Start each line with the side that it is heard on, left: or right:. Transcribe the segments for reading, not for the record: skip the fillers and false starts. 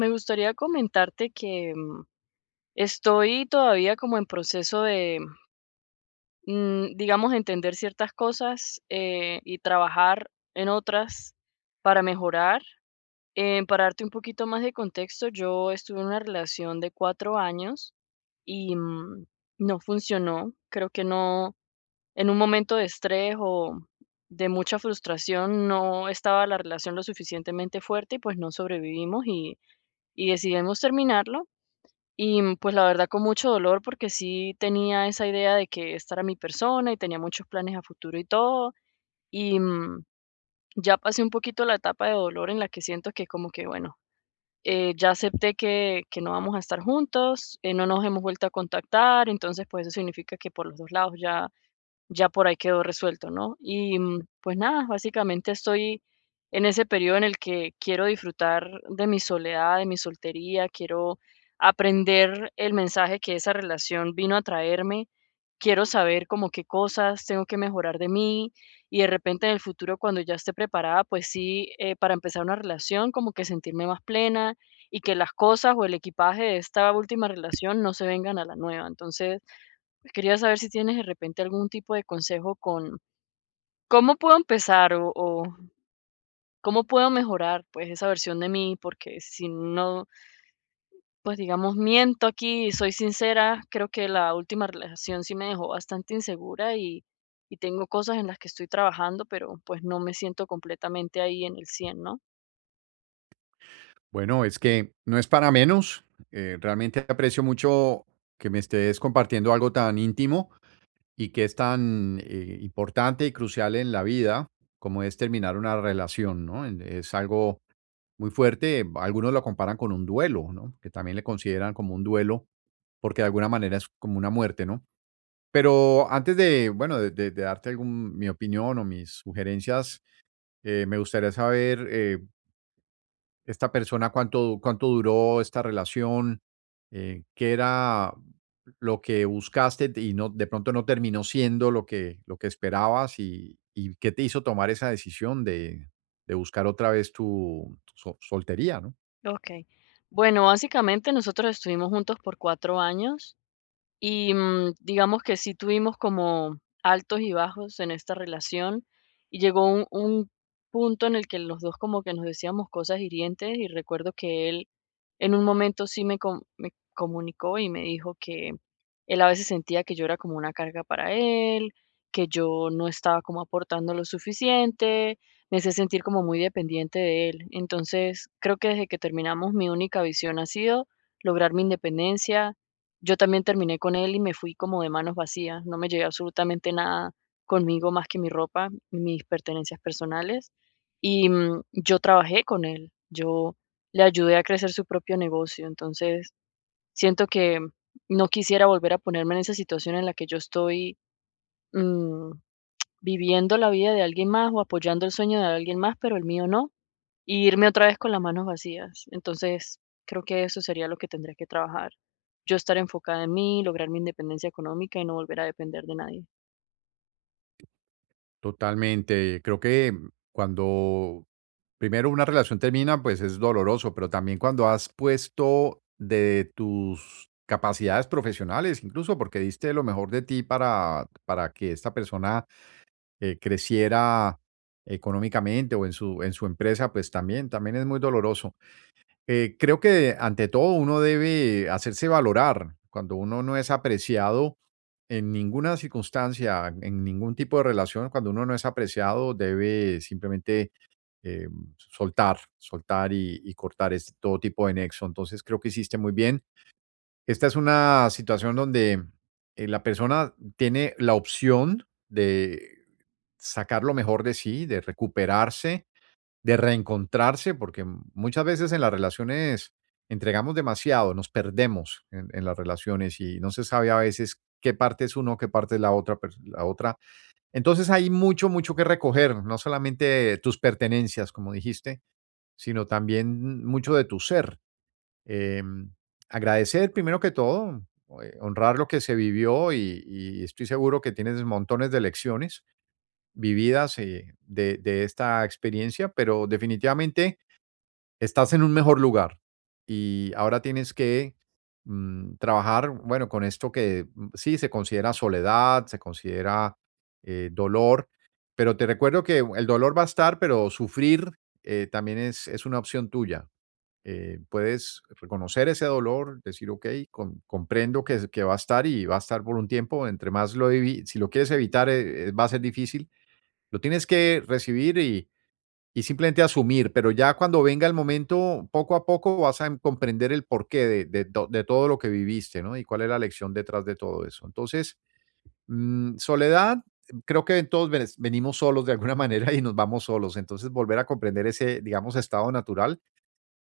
left: Me gustaría comentarte que estoy todavía como en proceso de, digamos, entender ciertas cosas, y trabajar en otras para mejorar. Para darte un poquito más de contexto, yo estuve en una relación de 4 años y no funcionó. Creo que no, en un momento de estrés o de mucha frustración, no estaba la relación lo suficientemente fuerte y pues no sobrevivimos, y decidimos terminarlo. Y, pues, la verdad, con mucho dolor, porque sí tenía esa idea de que esta era mi persona y tenía muchos planes a futuro y todo. Y, ya pasé un poquito la etapa de dolor en la que siento que como que, bueno, ya acepté que no vamos a estar juntos, no nos hemos vuelto a contactar, entonces, pues, eso significa que por los 2 lados ya ya por ahí quedó resuelto, ¿no? Y pues nada, básicamente estoy en ese periodo en el que quiero disfrutar de mi soledad, de mi soltería, quiero aprender el mensaje que esa relación vino a traerme, quiero saber como qué cosas tengo que mejorar de mí y de repente en el futuro cuando ya esté preparada, pues sí, para empezar una relación, como que sentirme más plena y que las cosas o el equipaje de esta última relación no se vengan a la nueva. Entonces, quería saber si tienes de repente algún tipo de consejo con cómo puedo empezar o cómo puedo mejorar pues esa versión de mí, porque si no, pues digamos, miento aquí y soy sincera, creo que la última relación sí me dejó bastante insegura y tengo cosas en las que estoy trabajando, pero pues no me siento completamente ahí en el 100, ¿no?
right: Bueno, es que no es para menos. Realmente aprecio mucho que me estés compartiendo algo tan íntimo y que es tan importante y crucial en la vida como es terminar una relación, ¿no? Es algo muy fuerte. Algunos lo comparan con un duelo, ¿no? Que también le consideran como un duelo porque de alguna manera es como una muerte, ¿no? Pero antes de, bueno, de darte algún, mi opinión o mis sugerencias, me gustaría saber esta persona cuánto duró esta relación, qué era lo que buscaste y no, de pronto no terminó siendo lo lo que esperabas y qué te hizo tomar esa decisión de buscar otra vez soltería, ¿no?
left: Ok. Bueno, básicamente nosotros estuvimos juntos por 4 años. Y digamos que sí tuvimos como altos y bajos en esta relación y llegó un punto en el que los dos como que nos decíamos cosas hirientes y recuerdo que él en un momento sí me comunicó y me dijo que él a veces sentía que yo era como una carga para él, que yo no estaba como aportando lo suficiente, me hacía sentir como muy dependiente de él. Entonces creo que desde que terminamos mi única visión ha sido lograr mi independencia. Yo también terminé con él y me fui como de manos vacías, no me llevé absolutamente nada conmigo más que mi ropa, mis pertenencias personales y, yo trabajé con él, yo le ayudé a crecer su propio negocio, entonces siento que no quisiera volver a ponerme en esa situación en la que yo estoy, mm, viviendo la vida de alguien más o apoyando el sueño de alguien más, pero el mío no. Y irme otra vez con las manos vacías. Entonces, creo que eso sería lo que tendría que trabajar. Yo estar enfocada en mí, lograr mi independencia económica y no volver a depender de nadie.
right: Totalmente. Creo que cuando primero una relación termina, pues es doloroso, pero también cuando has puesto de tus capacidades profesionales, incluso porque diste lo mejor de ti para que esta persona creciera económicamente o en en su empresa, pues también, también es muy doloroso. Creo que ante todo uno debe hacerse valorar. Cuando uno no es apreciado en ninguna circunstancia, en ningún tipo de relación, cuando uno no es apreciado, debe simplemente eh, soltar, soltar y cortar este, todo tipo de nexo. Entonces creo que hiciste muy bien. Esta es una situación donde, la persona tiene la opción de sacar lo mejor de sí, de recuperarse, de reencontrarse, porque muchas veces en las relaciones entregamos demasiado, nos perdemos en las relaciones y no se sabe a veces qué parte es uno, qué parte es la otra. Entonces, hay mucho, mucho que recoger, no solamente tus pertenencias, como dijiste, sino también mucho de tu ser. Em, Agradecer primero que todo, honrar lo que se vivió y estoy seguro que tienes montones de lecciones vividas de esta experiencia, pero definitivamente estás en un mejor lugar y ahora tienes que trabajar, bueno, con esto que sí se considera soledad, se considera dolor, pero te recuerdo que el dolor va a estar, pero sufrir también es una opción tuya. Puedes reconocer ese dolor, decir, ok, comprendo que va a estar y va a estar por un tiempo, entre más si lo quieres evitar, va a ser difícil, lo tienes que recibir y simplemente asumir, pero ya cuando venga el momento, poco a poco vas a comprender el porqué de, de todo lo que viviste, ¿no? Y cuál es la lección detrás de todo eso. Entonces, soledad. Creo que todos venimos solos de alguna manera y nos vamos solos. Entonces, volver a comprender ese, digamos, estado natural.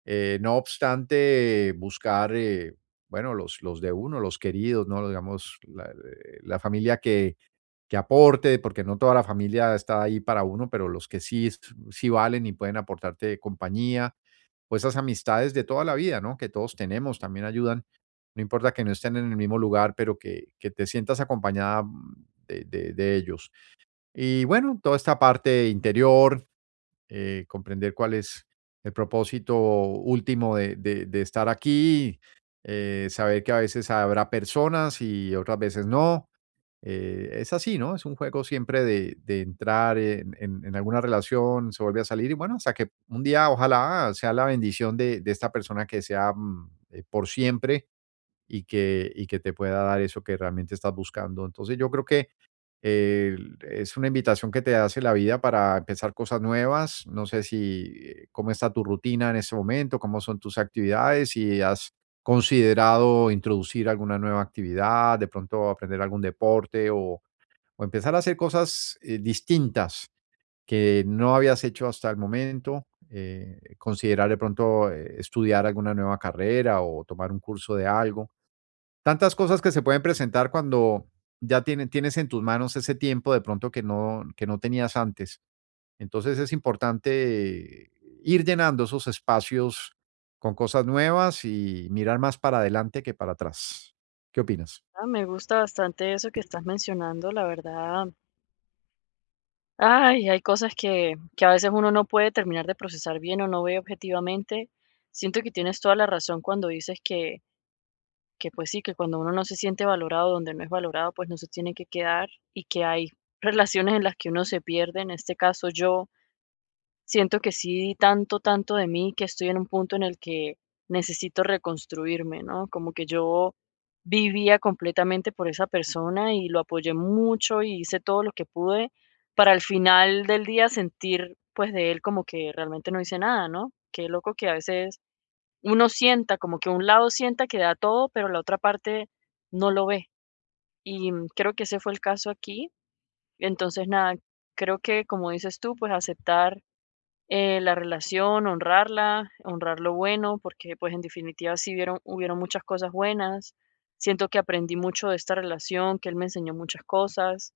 right: No obstante, buscar, bueno, los de uno, los queridos, ¿no? Digamos, la familia que aporte, porque no toda la familia está ahí para uno, pero los que sí, sí valen y pueden aportarte compañía, o esas amistades de toda la vida, ¿no? Que todos tenemos, también ayudan. No importa que no estén en el mismo lugar, pero que te sientas acompañada de ellos. Y bueno, toda esta parte interior, comprender cuál es el propósito último de estar aquí, saber que a veces habrá personas y otras veces no. Es así, ¿no? Es un juego siempre de entrar en alguna relación, se vuelve a salir y bueno, hasta que un día ojalá sea la bendición de esta persona que sea por siempre y y que te pueda dar eso que realmente estás buscando. Entonces yo creo que el es una invitación que te hace la vida para empezar cosas nuevas. No sé si, cómo está tu rutina en este momento, cómo son tus actividades, si has considerado introducir alguna nueva actividad, de pronto aprender algún deporte o empezar a hacer cosas, distintas que no habías hecho hasta el momento, considerar de pronto, estudiar alguna nueva carrera o tomar un curso de algo, tantas cosas que se pueden presentar cuando ya tienes en tus manos ese tiempo de pronto que no tenías antes. Entonces es importante ir llenando esos espacios con cosas nuevas y mirar más para adelante que para atrás. ¿Qué opinas?
left: Ah, me gusta bastante eso que estás mencionando, la verdad. Ay, hay cosas que a veces uno no puede terminar de procesar bien o no ve objetivamente. Siento que tienes toda la razón cuando dices que pues sí, que cuando uno no se siente valorado, donde no es valorado, pues no se tiene que quedar y que hay relaciones en las que uno se pierde. En este caso, yo siento que sí di tanto, tanto de mí que estoy en un punto en el que necesito reconstruirme, ¿no? Como que yo vivía completamente por esa persona y lo apoyé mucho y hice todo lo que pude para al final del día sentir pues de él como que realmente no hice nada, ¿no? Qué loco que a veces uno sienta, como que un lado sienta que da todo, pero la otra parte no lo ve. Y creo que ese fue el caso aquí. Entonces, nada, creo que como dices tú, pues aceptar, la relación, honrarla, honrar lo bueno, porque pues en definitiva sí vieron, hubieron muchas cosas buenas. Siento que aprendí mucho de esta relación, que él me enseñó muchas cosas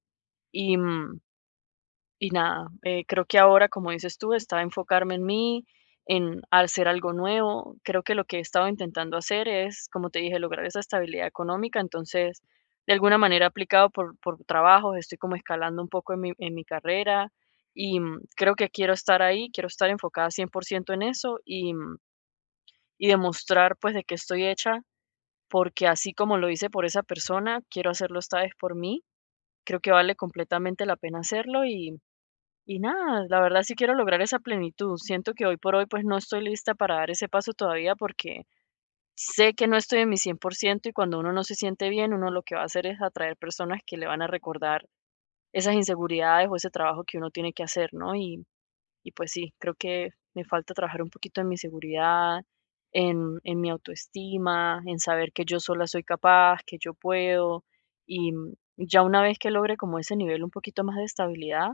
left: y, y nada, creo que ahora, como dices tú, estaba enfocarme en mí, en hacer algo nuevo. Creo que lo que he estado intentando hacer es, como te dije, lograr esa estabilidad económica. Entonces, de alguna manera aplicado por trabajos, estoy como escalando un poco en mi carrera y creo que quiero estar ahí, quiero estar enfocada 100% en eso y, y demostrar pues de qué estoy hecha, porque así como lo hice por esa persona, quiero hacerlo esta vez por mí. Creo que vale completamente la pena hacerlo y nada, la verdad sí quiero lograr esa plenitud. Siento que hoy por hoy pues no estoy lista para dar ese paso todavía porque sé que no estoy en mi 100% y cuando uno no se siente bien, uno lo que va a hacer es atraer personas que le van a recordar esas inseguridades o ese trabajo que uno tiene que hacer, ¿no? Y pues sí, creo que me falta trabajar un poquito en mi seguridad, en mi autoestima, en saber que yo sola soy capaz, que yo puedo. Y ya una vez que logre como ese nivel un poquito más de estabilidad,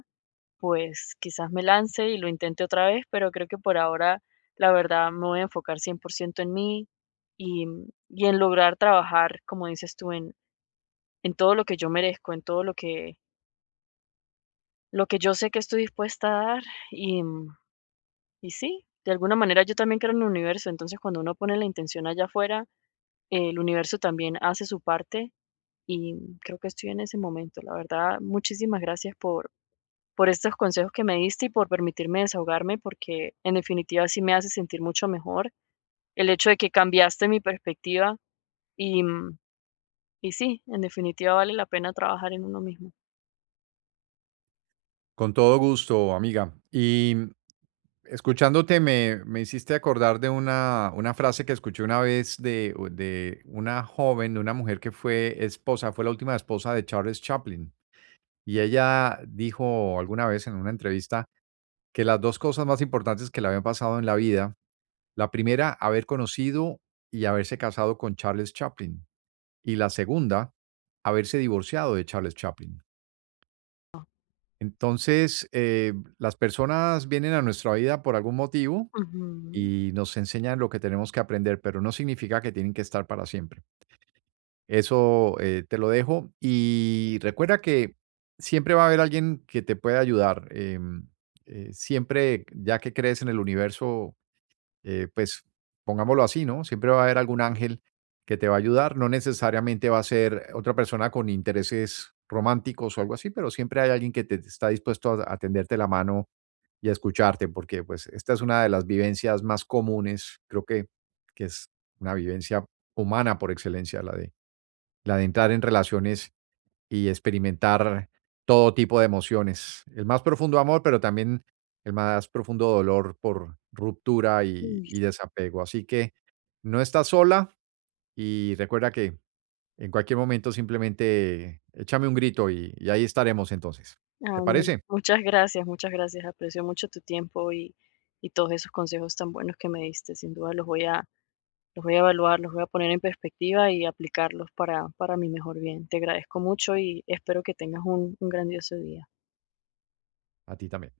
left: pues quizás me lance y lo intente otra vez, pero creo que por ahora, la verdad, me voy a enfocar 100% en mí y, y en lograr trabajar, como dices tú, en todo lo que yo merezco, en todo lo que yo sé que estoy dispuesta a dar. Y, y sí, de alguna manera yo también creo en el universo, entonces cuando uno pone la intención allá afuera, el universo también hace su parte y creo que estoy en ese momento. La verdad, muchísimas gracias por estos consejos que me diste y por permitirme desahogarme, porque en definitiva sí me hace sentir mucho mejor el hecho de que cambiaste mi perspectiva y, y sí, en definitiva vale la pena trabajar en uno mismo.
right: Con todo gusto, amiga. Y escuchándote me hiciste acordar de una frase que escuché una vez de una joven, de una mujer que fue esposa, fue la última esposa de Charles Chaplin. Y ella dijo alguna vez en una entrevista que las dos cosas más importantes que le habían pasado en la vida, la primera, haber conocido y haberse casado con Charles Chaplin, y la segunda, haberse divorciado de Charles Chaplin. Entonces, las personas vienen a nuestra vida por algún motivo
left: Ujú.
right: y nos enseñan lo que tenemos que aprender, pero no significa que tienen que estar para siempre. Eso, te lo dejo y recuerda que siempre va a haber alguien que te pueda ayudar. Siempre, ya que crees en el universo, pues pongámoslo así, ¿no? Siempre va a haber algún ángel que te va a ayudar. No necesariamente va a ser otra persona con intereses románticos o algo así, pero siempre hay alguien que te está dispuesto a tenderte la mano y a escucharte, porque pues esta es una de las vivencias más comunes, creo que es una vivencia humana por excelencia, la de entrar en relaciones y experimentar todo tipo de emociones. El más profundo amor, pero también el más profundo dolor por ruptura
left: Uy,
right: y desapego. Así que no estás sola y recuerda que en cualquier momento simplemente échame un grito y ahí estaremos entonces. ¿Te
left: ah,
right: parece?
left: muchas gracias, muchas gracias. Aprecio mucho tu tiempo y todos esos consejos tan buenos que me diste. Sin duda los voy a evaluar, los voy a poner en perspectiva y aplicarlos para mi mejor bien. Te agradezco mucho y espero que tengas un grandioso día.
right: A ti también.